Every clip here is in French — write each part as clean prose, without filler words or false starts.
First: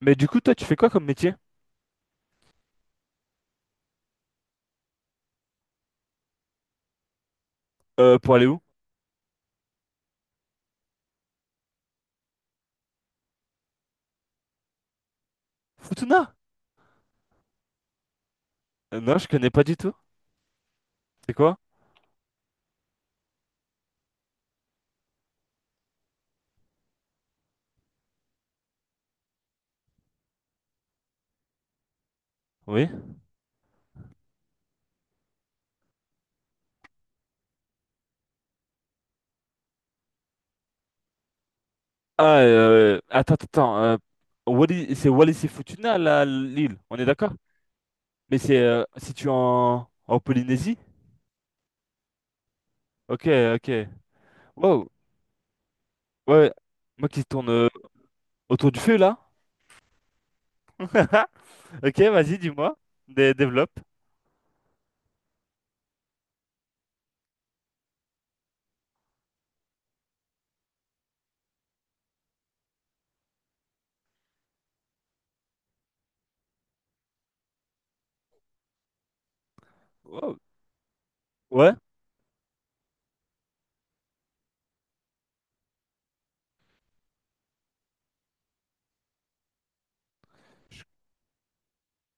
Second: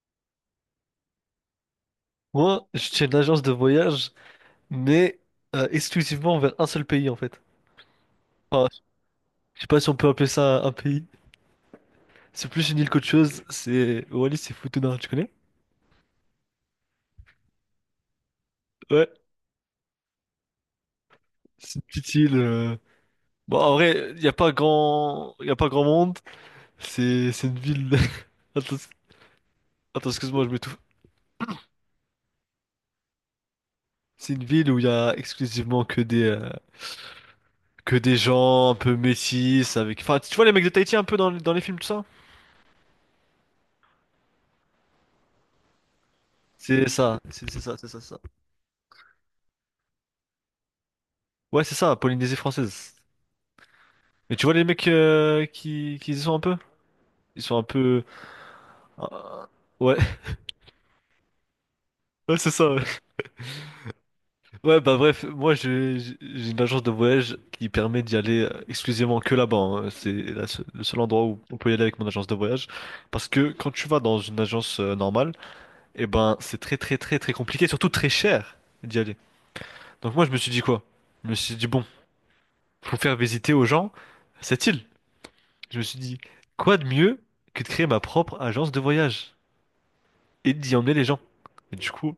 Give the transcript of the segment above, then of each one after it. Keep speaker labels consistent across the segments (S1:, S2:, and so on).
S1: Mais du coup, toi, tu fais quoi comme métier?
S2: Moi, je tiens une agence de voyage, mais exclusivement vers un seul pays en fait.
S1: Pour aller où?
S2: Enfin, je sais pas si on peut appeler ça un pays. C'est plus une île qu'autre chose. C'est Wallis, c'est Futuna, tu connais?
S1: Futuna?
S2: Ouais,
S1: Non, je connais pas du tout. C'est quoi?
S2: c'est une petite île. Bon, en vrai, il y a pas grand, y a pas grand monde. C'est une ville. Attends, attends, excuse-moi, je m'étouffe.
S1: Oui.
S2: C'est une ville où il y a exclusivement que des gens un peu métis avec. Enfin, tu vois les mecs de Tahiti un peu dans les films tout ça?
S1: Ah, attends, attends, attends, c'est Wallis et Futuna, là, l'île.
S2: C'est
S1: On est
S2: ça,
S1: d'accord?
S2: c'est ça, c'est ça, c'est ça.
S1: Mais c'est situé en Polynésie?
S2: Ouais, c'est ça, Polynésie française.
S1: Ok, ok.
S2: Mais tu vois les
S1: Wow.
S2: mecs qui y sont un
S1: Ouais.
S2: peu?
S1: Moi qui
S2: Ils
S1: tourne
S2: sont un peu,
S1: autour du feu,
S2: euh,
S1: là.
S2: ouais,
S1: Ok, vas-y,
S2: ouais, c'est ça.
S1: dis-moi.
S2: Ouais.
S1: Développe.
S2: Ouais, bah bref, moi j'ai une agence de voyage qui permet d'y aller exclusivement que là-bas, hein. C'est le seul endroit où on peut y aller avec mon agence de voyage. Parce que quand tu vas dans une agence normale, eh ben c'est très très très très compliqué, surtout très cher d'y aller. Donc moi je me
S1: Wow.
S2: suis dit quoi? Je me suis dit
S1: Ouais.
S2: bon, faut faire visiter aux gens cette île. Je me suis dit, quoi de mieux que de créer ma propre agence de voyage? Et d'y
S1: Je-
S2: emmener les gens. Et du coup,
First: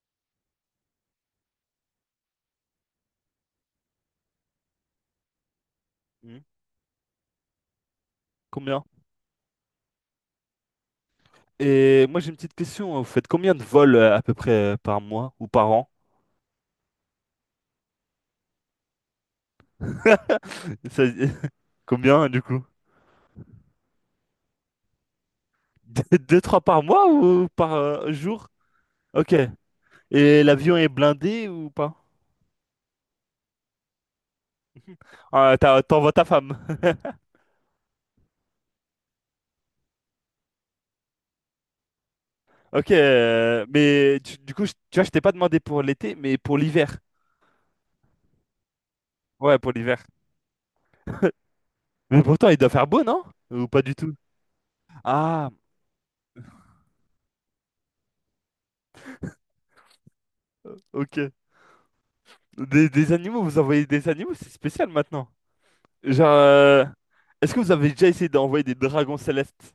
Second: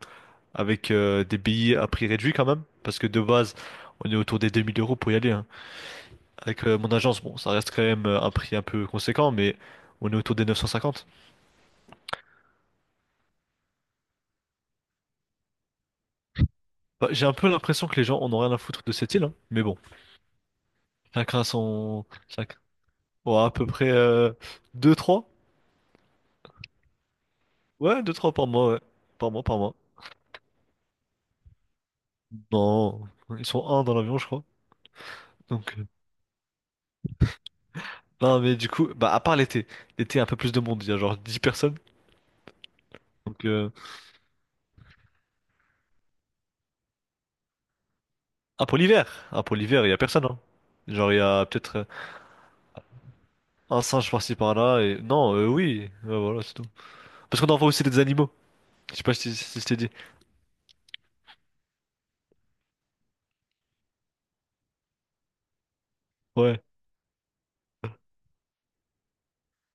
S2: avec des billets à prix réduit quand même, parce que de base, on est autour des 2 000 € pour y aller, hein.
S1: hmm,
S2: Avec mon agence, bon, ça reste quand même un prix un
S1: Combien?
S2: peu conséquent, mais on est autour des 950.
S1: Et moi, j'ai une petite question. Hein. Vous faites combien de vols à peu près par mois ou par an?
S2: Bah, j'ai un peu l'impression que les gens en ont rien à foutre de cette île, hein. Mais bon,
S1: Ça-
S2: chacun son...
S1: Combien, du coup?
S2: Ouais, à peu près deux trois.
S1: Deux, trois par mois ou par
S2: Ouais, deux trois par
S1: jour?
S2: mois, ouais. Par
S1: Ok.
S2: mois, par mois.
S1: Et l'avion est blindé ou pas?
S2: Non, ils sont un dans l'avion, je crois.
S1: Ah,
S2: Donc,
S1: t'envoies ta femme.
S2: non, mais du coup, bah, à part l'été, l'été, un peu plus de monde, il y a genre 10 personnes.
S1: Ok.
S2: Donc,
S1: Mais du coup, tu vois, je t'ai pas demandé pour l'été, mais pour l'hiver.
S2: ah, pour l'hiver. Ah, pour
S1: Ouais, pour
S2: l'hiver, il y a
S1: l'hiver.
S2: personne, hein. Genre, il y a peut-être
S1: Mais pourtant, il doit faire beau, non? Ou
S2: un
S1: pas du
S2: singe
S1: tout?
S2: par-ci par-là. Non,
S1: Ah,
S2: oui. Ouais, voilà, c'est tout. Parce qu'on envoie aussi des animaux. Je sais pas si je t'ai dit.
S1: ok. Des animaux, vous envoyez des animaux, c'est spécial maintenant. Genre,
S2: Ouais.
S1: est-ce que vous avez déjà essayé d'envoyer des dragons célestes?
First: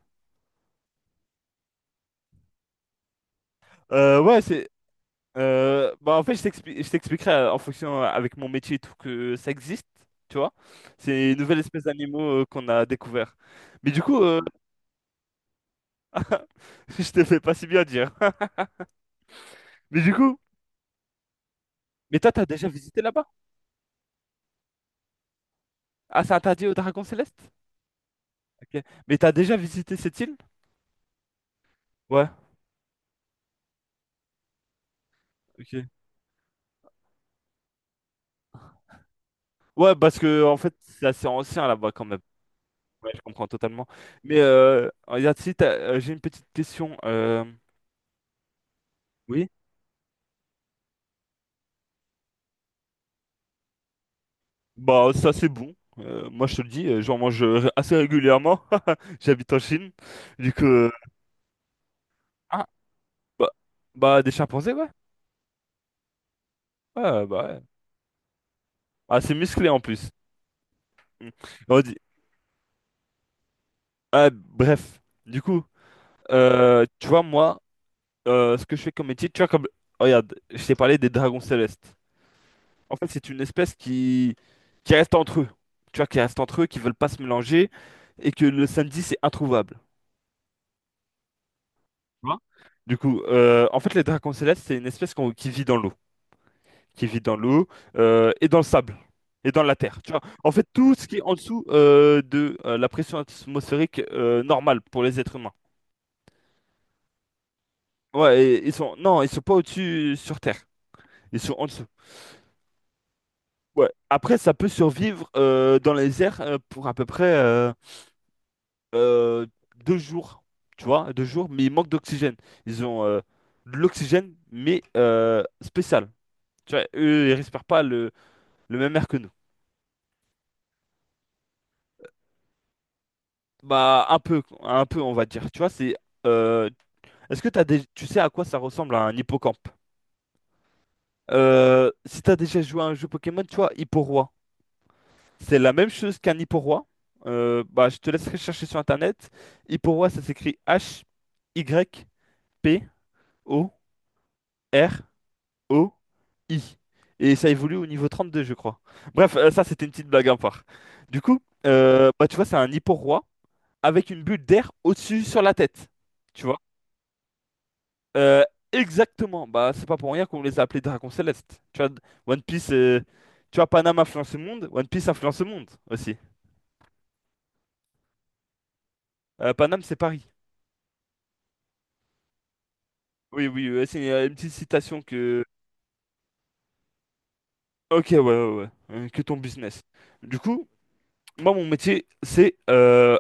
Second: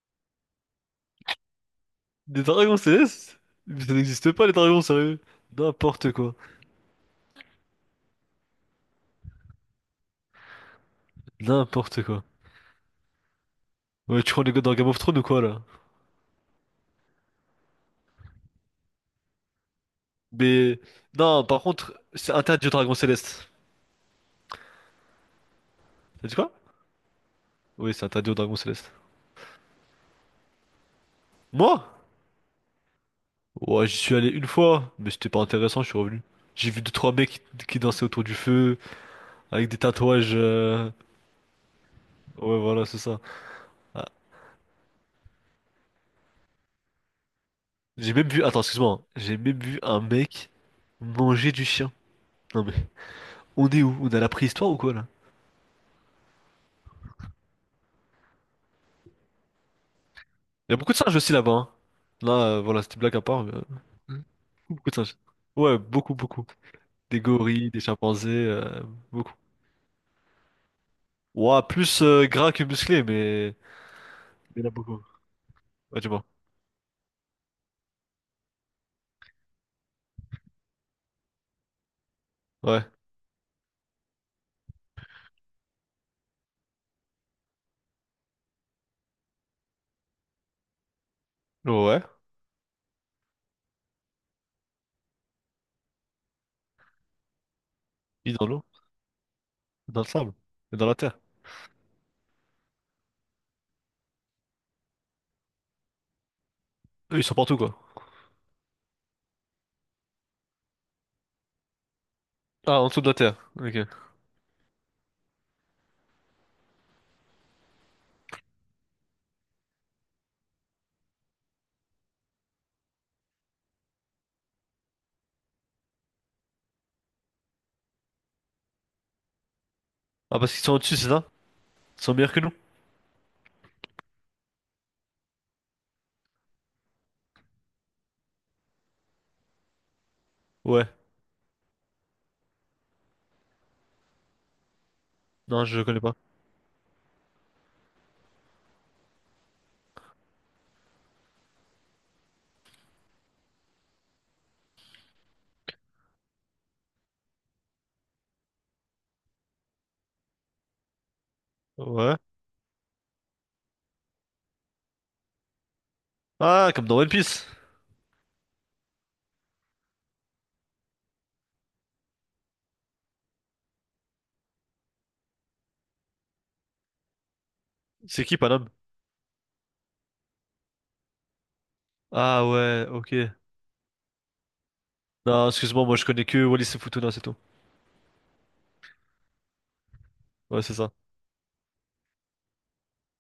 S2: Des dragons célestes? Mais ça n'existe
S1: Ouais,
S2: pas, les
S1: c'est.
S2: dragons, sérieux. N'importe
S1: Bah en fait,
S2: quoi.
S1: je t'expliquerai en fonction avec mon métier et tout que ça existe, tu vois. C'est une nouvelle espèce
S2: N'importe quoi.
S1: d'animaux qu'on a découvert. Mais du coup,
S2: Ouais, tu crois les gars dans Game of Thrones ou quoi, là?
S1: je te fais pas si bien dire. Mais du coup,
S2: Mais. Non, par contre,
S1: mais toi,
S2: c'est
S1: t'as
S2: interdit
S1: déjà
S2: aux dragons
S1: visité là-bas?
S2: célestes.
S1: Ah,
S2: T'as
S1: c'est
S2: dit quoi?
S1: interdit au Dragon Céleste?
S2: Oui, c'est interdit aux dragons
S1: Ok.
S2: célestes.
S1: Mais t'as déjà visité cette île?
S2: Moi?
S1: Ouais.
S2: Ouais, j'y suis allé une fois, mais c'était pas intéressant,
S1: Ok.
S2: je suis revenu. J'ai vu deux, trois mecs qui dansaient autour du feu. Avec des
S1: Ouais, parce
S2: tatouages.
S1: que en fait, c'est assez ancien là-bas quand même.
S2: Ouais, voilà, c'est
S1: Ouais,
S2: ça.
S1: je comprends totalement.
S2: Ah,
S1: Mais regarde, si t'as- j'ai une petite question.
S2: J'ai même vu. Attends, excuse-moi, hein. J'ai
S1: Oui?
S2: même vu un mec manger du chien. Non mais, on est où? On est à la préhistoire ou quoi là?
S1: Bah, ça c'est bon. Moi je te le dis, j'en mange assez régulièrement. J'habite en Chine. Du coup,
S2: Il y a beaucoup de singes aussi là-bas, hein. Là,
S1: Ah,
S2: voilà, c'était une blague à part.
S1: bah,
S2: Mais,
S1: bah, des chimpanzés, ouais.
S2: beaucoup de singes. Ouais, beaucoup, beaucoup. Des
S1: Ouais, bah ouais.
S2: gorilles, des chimpanzés,
S1: Assez
S2: beaucoup.
S1: musclé en plus. Mm.
S2: Ouah,
S1: On dit,
S2: plus gras que musclé, mais.
S1: ah,
S2: Il y en a beaucoup.
S1: bref, du coup,
S2: Ouais, tu vois.
S1: tu vois, moi, ce que je fais comme métier, tu vois, comme. Regarde, je t'ai parlé des dragons célestes.
S2: Ouais.
S1: En fait, c'est une espèce qui reste entre eux. Tu vois, qui reste entre eux, qui veulent pas se mélanger, et que le samedi, c'est introuvable.
S2: Ouais.
S1: Tu vois. Du coup, en fait, les dragons célestes, c'est une espèce qui vit dans l'eau, qui vit dans l'eau
S2: Ils
S1: et
S2: dans
S1: dans le
S2: l'eau,
S1: sable et dans la terre.
S2: dans le
S1: Tu vois,
S2: sable,
S1: en fait,
S2: et dans
S1: tout
S2: la
S1: ce qui
S2: terre.
S1: est en dessous de la pression atmosphérique normale pour les êtres humains.
S2: Eux, ils sont partout quoi.
S1: Ouais, ils sont non, ils sont pas au-dessus sur Terre, ils sont en dessous.
S2: Ah, en dessous de la terre. Ok.
S1: Ouais. Après, ça peut survivre dans les airs pour à peu près euh, 2 jours, tu vois, 2 jours, mais ils manquent d'oxygène. Ils ont de l'oxygène, mais spécial. Tu vois, eux, ils respirent pas le même air que nous.
S2: Ah, parce qu'ils sont au-dessus, c'est ça? Ils sont meilleurs que nous?
S1: Bah, un peu, on va dire. Tu vois, c'est. euh, Est-ce que t'as des... Tu sais à quoi ça ressemble un hippocampe?
S2: Ouais.
S1: Si t'as déjà joué à un jeu Pokémon, tu vois, Hipporoi. C'est
S2: Non,
S1: la
S2: je
S1: même
S2: connais pas.
S1: chose qu'un Hipporoi. Bah, je te laisserai chercher sur Internet. Hipporoi, ça s'écrit Hyporoi. Et ça évolue au niveau 32 je crois. Bref, ça, c'était une petite blague à part. Du coup,
S2: Ouais.
S1: bah, tu vois, c'est un Hipporoi avec une bulle d'air au-dessus sur la tête. Tu vois.
S2: Ah, comme dans One Piece.
S1: Euh, Exactement. Bah, c'est pas pour rien qu'on les a appelés Dragons Célestes. Tu vois, One Piece, tu vois, Paname influence le monde, One Piece influence le monde aussi.
S2: C'est qui, Panam?
S1: Paname, c'est Paris.
S2: Ah ouais, ok.
S1: Oui, oui, c'est une petite citation que.
S2: Non, excuse-moi, moi je connais que Wallis et Futuna, c'est tout.
S1: Ok, ouais, ouais, ouais. Que ton business. Du
S2: Ouais,
S1: coup,
S2: c'est ça.
S1: moi, mon métier, c'est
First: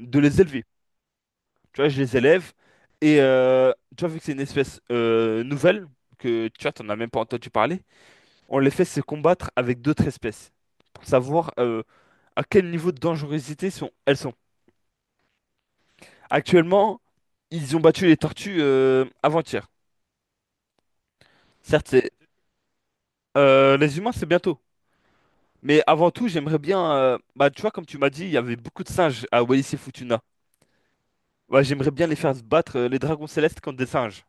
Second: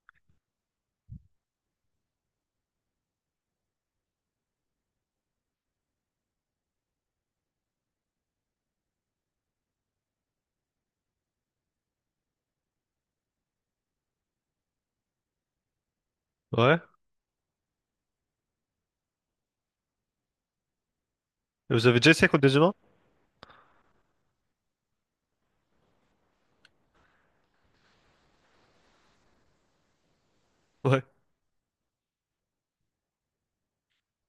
S1: de les élever. Tu vois, je les élève. Et tu vois, vu que c'est une espèce nouvelle, que tu vois, t'en as même pas entendu parler. On les fait se combattre avec d'autres espèces pour savoir à quel niveau de dangerosité elles sont.
S2: Ouais.
S1: Actuellement, ils ont battu les tortues avant-hier.
S2: Et vous
S1: Certes,
S2: avez déjà essayé contre des humains?
S1: Les humains, c'est bientôt. Mais avant tout, j'aimerais bien, bah, tu vois, comme tu m'as dit, il y avait beaucoup de singes à Wallis et Futuna.
S2: Ouais.
S1: Ouais, j'aimerais bien les faire se battre, les dragons célestes contre des singes.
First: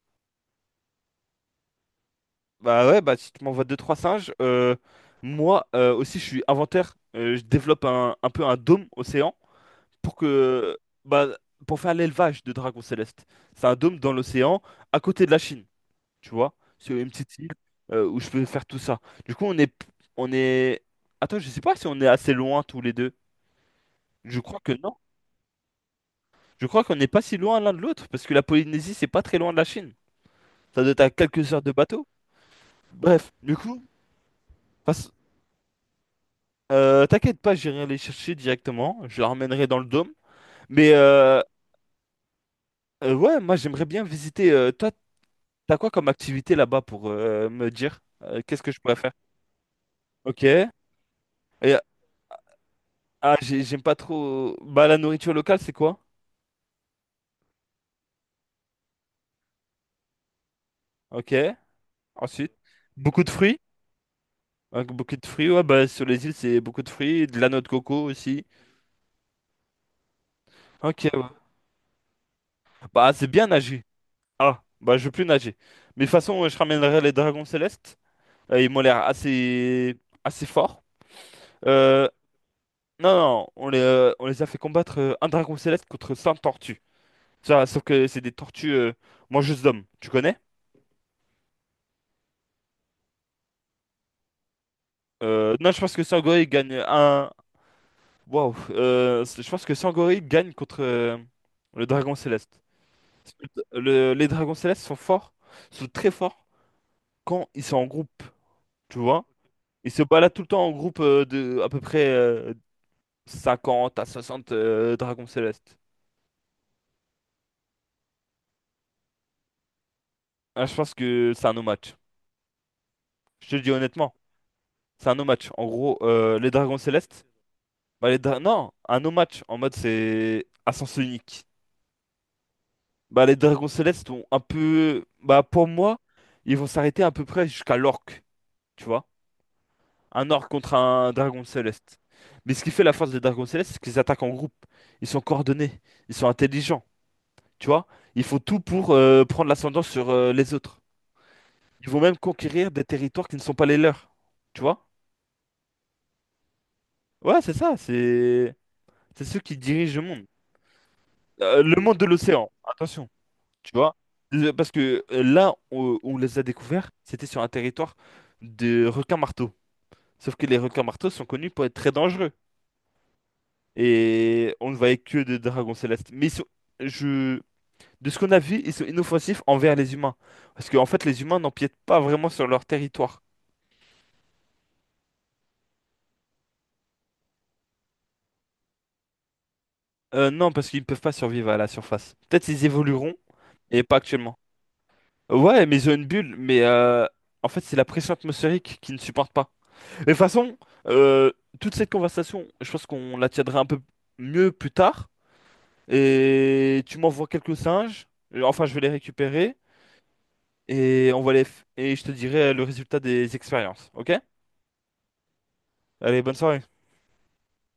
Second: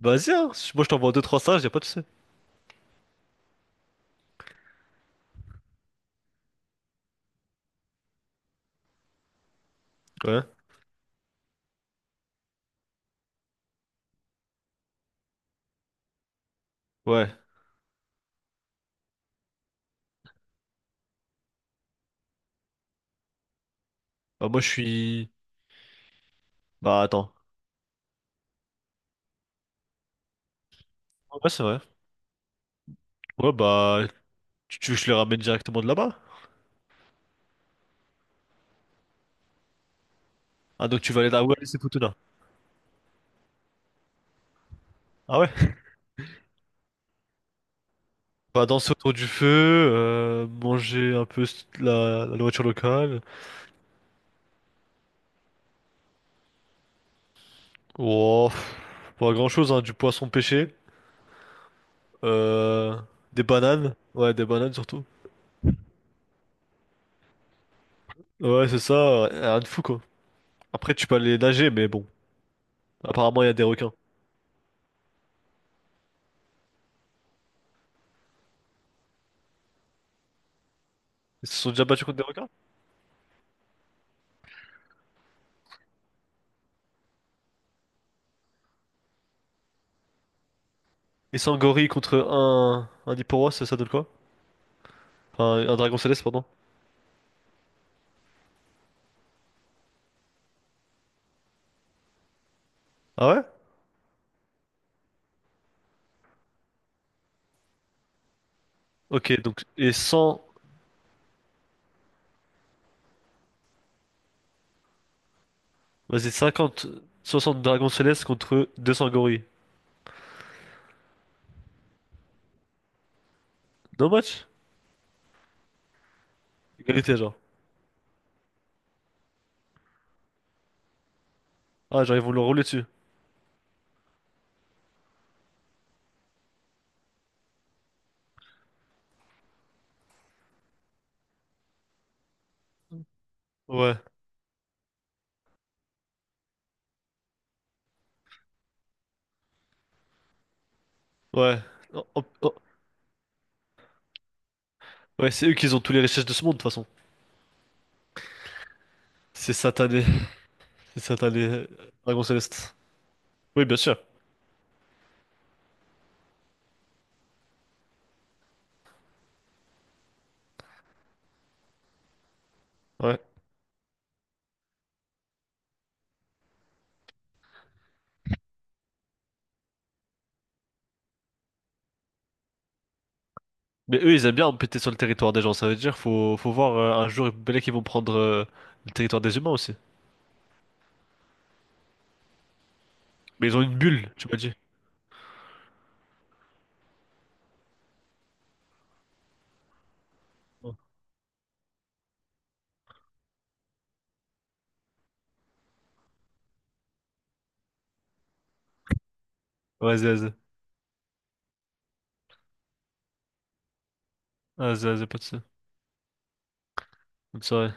S2: Vas-y, hein. Moi je t'envoie 2-3 stages, y'a pas de souci.
S1: Bah ouais, bah si tu m'envoies deux trois singes, moi aussi je suis inventaire, je développe un peu un dôme océan pour
S2: Ouais.
S1: que bah, pour faire l'élevage de dragons célestes. C'est un dôme dans l'océan à côté de la Chine, tu vois, sur une
S2: Ouais.
S1: petite île où je peux faire tout ça. Du coup, on est Attends, je sais pas si on est assez loin tous les deux. Je
S2: Bah
S1: crois
S2: moi je
S1: que non.
S2: suis...
S1: Je crois qu'on
S2: Bah
S1: n'est pas
S2: attends.
S1: si loin l'un de l'autre parce que la Polynésie, c'est pas très loin de la Chine. Ça doit être à
S2: Ouais,
S1: quelques heures
S2: c'est
S1: de
S2: vrai.
S1: bateau. Bref,
S2: Ouais,
S1: du coup,
S2: bah... Tu veux que je
S1: passe-
S2: les ramène directement de là-bas?
S1: t'inquiète pas, j'irai les chercher directement. Je les ramènerai dans le dôme.
S2: Ah,
S1: Mais
S2: donc tu vas aller à Wallis et Futuna.
S1: ouais, moi j'aimerais bien visiter. Toi,
S2: Ah ouais?
S1: t'as quoi comme activité là-bas pour me dire qu'est-ce
S2: Bah
S1: que je
S2: danser
S1: pourrais faire?
S2: autour du feu,
S1: Ok. Et,
S2: manger un peu la nourriture locale.
S1: ah, j'aime pas trop. Bah, la nourriture locale, c'est quoi?
S2: Oh, pff, pas grand-chose, hein. Du poisson pêché.
S1: Ok. Ensuite,
S2: Euh,
S1: beaucoup de
S2: des
S1: fruits.
S2: bananes. Ouais, des bananes
S1: Ouais,
S2: surtout.
S1: beaucoup de fruits, ouais, bah, sur les îles, c'est beaucoup de fruits, de la noix de coco aussi.
S2: Ouais, c'est ça. Rien de fou, quoi. Après,
S1: Ok,
S2: tu peux
S1: ouais.
S2: aller nager, mais bon.
S1: Bah, c'est
S2: Apparemment,
S1: bien
S2: il y a des
S1: nager.
S2: requins.
S1: Ah, bah, je veux plus nager. Mais de toute façon, je ramènerai les dragons célestes. Ils m'ont l'air assez, assez forts.
S2: Ils se sont déjà battus
S1: Euh,
S2: contre des requins?
S1: non, non, on les a fait combattre un dragon céleste contre 100 tortues. Ça, sauf que c'est des tortues mangeuses d'hommes, tu connais?
S2: Et sans gorille contre un Hipporos, ça donne quoi? Enfin,
S1: Non,
S2: un
S1: je pense
S2: dragon
S1: que
S2: céleste, pardon.
S1: Sangoril gagne un. Waouh! Je pense que Sangoril gagne contre le dragon céleste.
S2: Ah
S1: Parce
S2: ouais?
S1: que les dragons célestes sont forts, sont très forts quand ils sont en groupe, tu vois?
S2: Ok, donc,
S1: Ils
S2: et
S1: se baladent tout
S2: 100,
S1: le temps en groupe de à peu près 50 à 60 dragons célestes.
S2: vas-y, 50, 60 dragons célestes contre 200 gorilles.
S1: Ah, je pense que c'est un no match. Je te le dis
S2: No
S1: honnêtement,
S2: match?
S1: c'est un no match. En gros, les dragons
S2: Égalité,
S1: célestes.
S2: genre.
S1: Bah, non, un no match en mode c'est à sens unique.
S2: Ah, genre, ils vont le rouler dessus.
S1: Bah, les dragons célestes ont un peu. Bah, pour moi, ils vont s'arrêter à peu près jusqu'à l'orque, tu vois. Un orque contre un dragon céleste. Mais ce qui fait la force des dragons célestes, c'est qu'ils
S2: Ouais,
S1: attaquent en groupe. Ils sont coordonnés. Ils sont intelligents, tu vois. Ils font tout pour prendre l'ascendant sur les autres.
S2: ouais.
S1: Ils vont
S2: Oh,
S1: même
S2: oh, oh.
S1: conquérir des territoires qui ne sont pas les leurs, tu vois.
S2: Ouais, c'est eux qui ont tous les richesses de ce monde, de toute façon.
S1: Ouais, c'est ça. C'est ceux
S2: C'est
S1: qui dirigent
S2: satané.
S1: le monde.
S2: C'est satané. euh,
S1: Le monde de
S2: Dragon
S1: l'océan.
S2: céleste.
S1: Attention.
S2: Oui,
S1: Tu
S2: bien
S1: vois?
S2: sûr.
S1: Parce que là où on les a découverts, c'était sur un territoire de requins-marteaux. Sauf que les requins-marteaux sont connus pour être très dangereux.
S2: Ouais.
S1: Et on ne voyait que des dragons célestes. Mais je, de ce qu'on a vu, ils sont inoffensifs envers les humains. Parce qu'en fait, les humains n'empiètent pas vraiment sur leur territoire.
S2: Mais eux, ils aiment bien péter sur le territoire des gens. Ça veut dire faut voir un jour peut-être qu'ils vont prendre le territoire des humains aussi.
S1: Non, parce qu'ils ne peuvent pas survivre à la surface. Peut-être ils évolueront,
S2: Mais ils ont une
S1: mais pas
S2: bulle, tu m'as
S1: actuellement.
S2: dit.
S1: Ouais, mais ils ont une bulle. Mais en fait, c'est la pression atmosphérique qui ne supporte pas. Mais de toute façon,
S2: Ouais,
S1: euh, toute cette conversation, je pense qu'on la tiendra un peu mieux plus tard. Et tu m'envoies quelques singes. Enfin, je vais les récupérer.
S2: vas-y, vas-y.
S1: Et on va les f- et je te dirai le résultat des expériences. Ok?
S2: Vas-y, vas-y, pas de ça.
S1: Allez, bonne soirée.
S2: Bonne soirée.